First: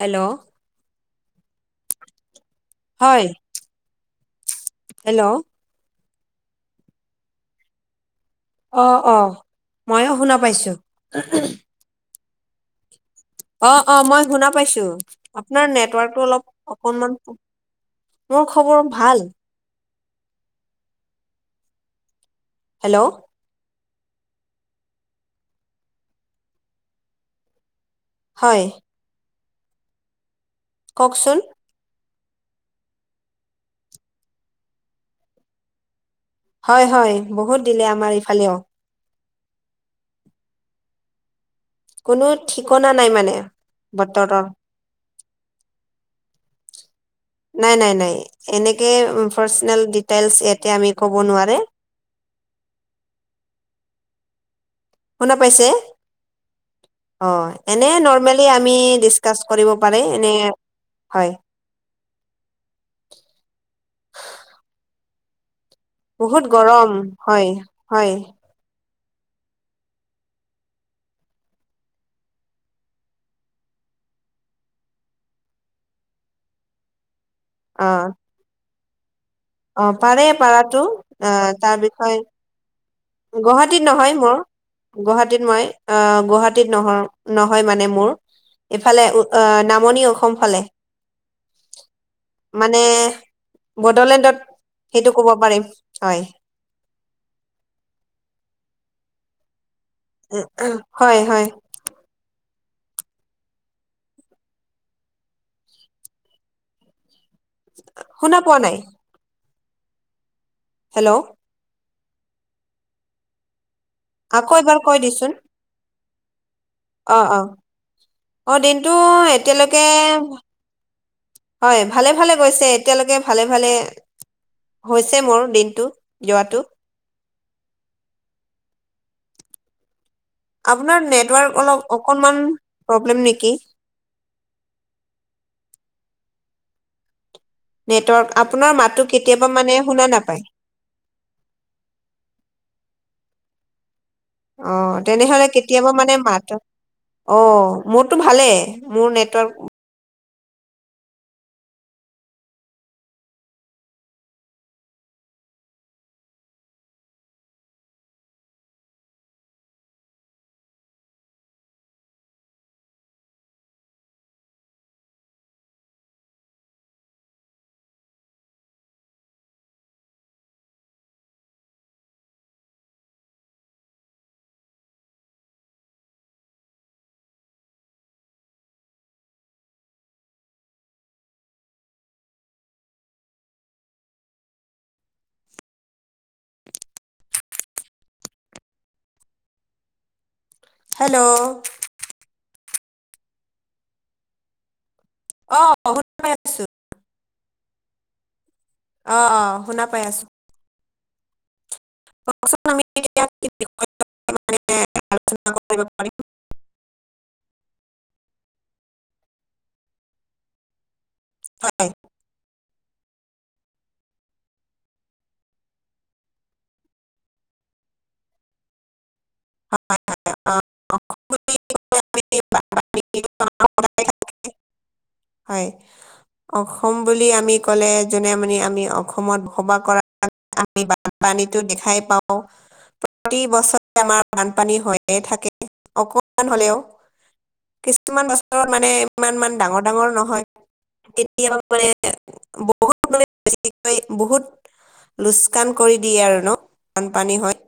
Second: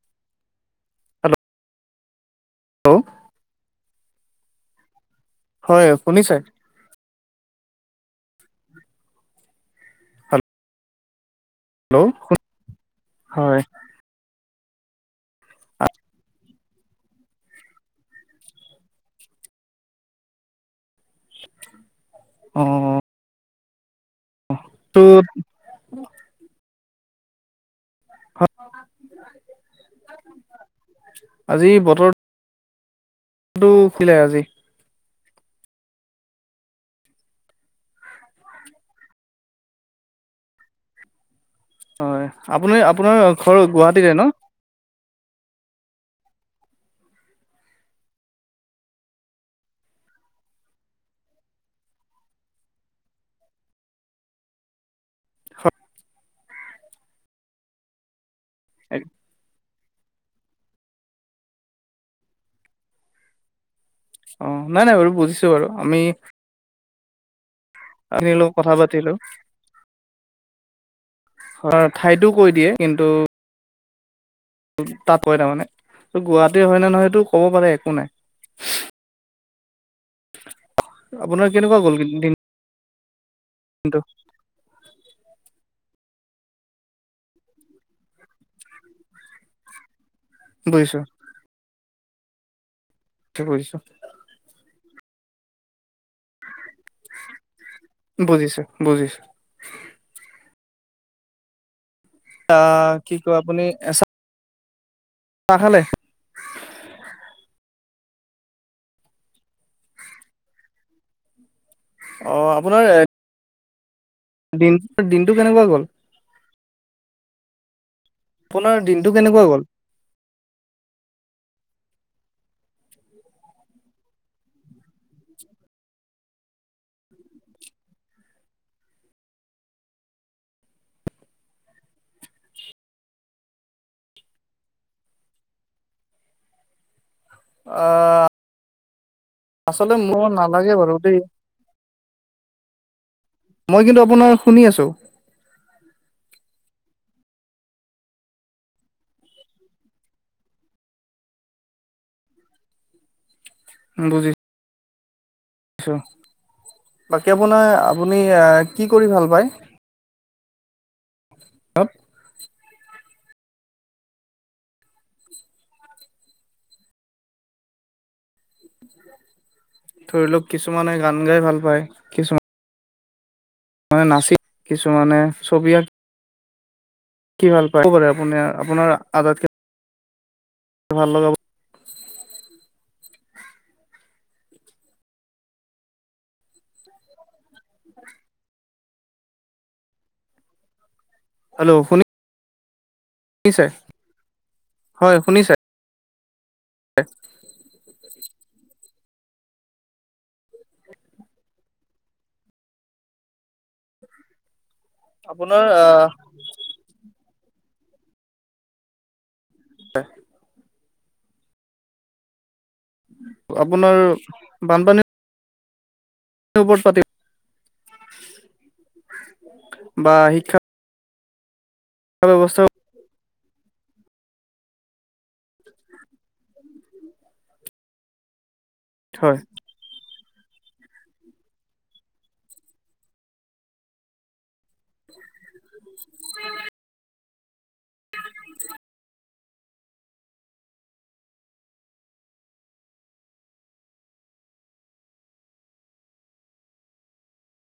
Hello? Hello হয়। Hello? হয়, শুনিছে? অ', অ' ময়ো শুনা পাইছো। হেল্ল'? হয় অ', অ' মই শুনা পাইছো, আপোনাৰ নেটৱৰ্কটো অলপ অকনমান, মোৰ খবৰ ভাল। হেল্ল'? তো হয়। কওকচোন আজি বতৰটো [unintelligible] লে আজি হয়, হয় বহুত দিলে আমাৰ ইফালেও। কোনো হয় আপুনি ঠিকনা নাই আপোনাৰ মানে ঘৰ গুৱাহাটীতে ন বতৰৰ। নাই নাই নাই এনেকে পাৰ্চনেল ডিটেইলছ ইয়াতে আমি ক'ব নোৱাৰে। শুনা পাইছে? অঁ এনেই নৰ্মেলি আমি ডিছ কাছ কৰিব পাৰে। এনে হয়। অ', নাই নাই বাৰু বুজিছো বাৰু আমি। বহুত গৰম, হয়। হয় আমি অলপ কথা পাতিলোঁ, অ' ঠাইতো কৈ দিয়ে। কিন্তু [unintelligible] তাত হয় তাৰমানে, ত গুৱাহাটীৰ হয়নে নহয় সেইটো ক'ব পাৰে অ একো নাই। অ' পাৰে পাৰাটো, অ' আপোনাৰ তাৰ কেনেকুৱা গ'ল বিষয়ে গুৱাহাটীত দিনটো নহয় মোৰ। গুৱাহাটীত মই, অ' গুৱাহাটীত নহ নহয় মানে মোৰ। ইফালে উ আহ নামনি অসম। ফালে বুজিছো মানে বুজিছো বডলেণ্ডত সেইটো ক'ব পাৰিম হয়। বুজিছোঁ, বুজিছোঁ। এ উহ, হয়, হয়। এ কি ক আপুনি এচা চাহ খালে? শুনা পোৱা নাই? হেল্ল'? অ' আপোনাৰ আকৌ দিন এবাৰ কৈ দিচোন দিনটো কেনেকুৱা গ'ল? অ' অ', অ' আপোনাৰ দিনটো কেনেকুৱা গ'ল এতিয়ালৈকে ভা হয় ভালে ভালে গৈছে, এতিয়ালৈকে ভালে ভালে হৈছে মোৰ দিনটো যোৱাটো আপোনাৰ নেটৱৰ্ক অলপ অকণমান প্ৰব্লেম নেকি? নেটৱৰ্ক আপোনাৰ মাতটো কেতিয়াবা মানে শুনা নাপায়। কাটিয়ে কৰোঁ দে। মই কিন্তু আপোনাৰ শুনি অ আছোঁ। তেনেহ'লে কেতিয়াবা মানে মাত, অ' মোৰতো ভালেই মোৰ নেটৱৰ্ক বুজি ছোঁ। বাকী আপোনাৰ আপুনি আ কি কৰি ভাল পায়? অ ধৰি লওঁক কিছুমানে গান গাই ভাল পায়, কিছুমা মানে নাচি কিছুমানে ছবি আঁ কি ভাল পায় [unintelligible] আপুনি আপোনাৰ আটাইতকৈ ভাল লগা হেল্ল'? হেল্ল' শুনি ছে? হয় শুনিছে? অ' অ' শুনি পাই আছোঁ, অ' অ' শুনা পাই আছোঁ। [unintelligible] বিষয়ে আপোনাৰ কৰিব আহ পাৰিম [unintelligible] হয়। আপোনাৰ বানপানী ওপৰত পাতি বা শিক্ষা অ' তাৰ ব্যৱস্থাও বা- হয়, অসম বুলি আমি ক'লে যোনে মানে আমি হয় অসমত বসবাস কৰা আমি বানপানীতো দেখাই পাওঁ। প্ৰতি বছৰে আমাৰ বানপানী হৈয়ে থাকে অকমান হ'লেও। [inaudible] কিমান বছৰত মানে ইমান মান ডাঙৰ। ডাঙৰ নহয় কেতিয়াবা মানে বহুত মানে বেছিকে বহুত লুচকাণ কৰি দিয়ে আৰু ন' বানপানী হৈ।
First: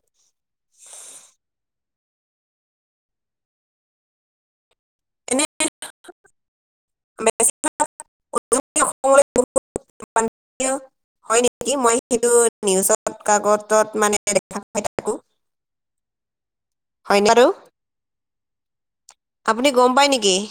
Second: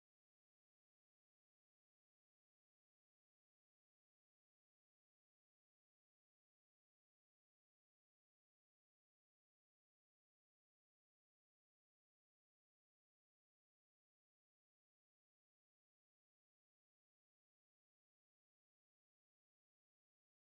এনে [unintelligible] হয় নেকি, মই সেইটো নিউজত কাকতত মানে দেখা পাই থাকো। [inaudible] হয়নে [unintelligible] আপুনি গ'ম পায় নেকি?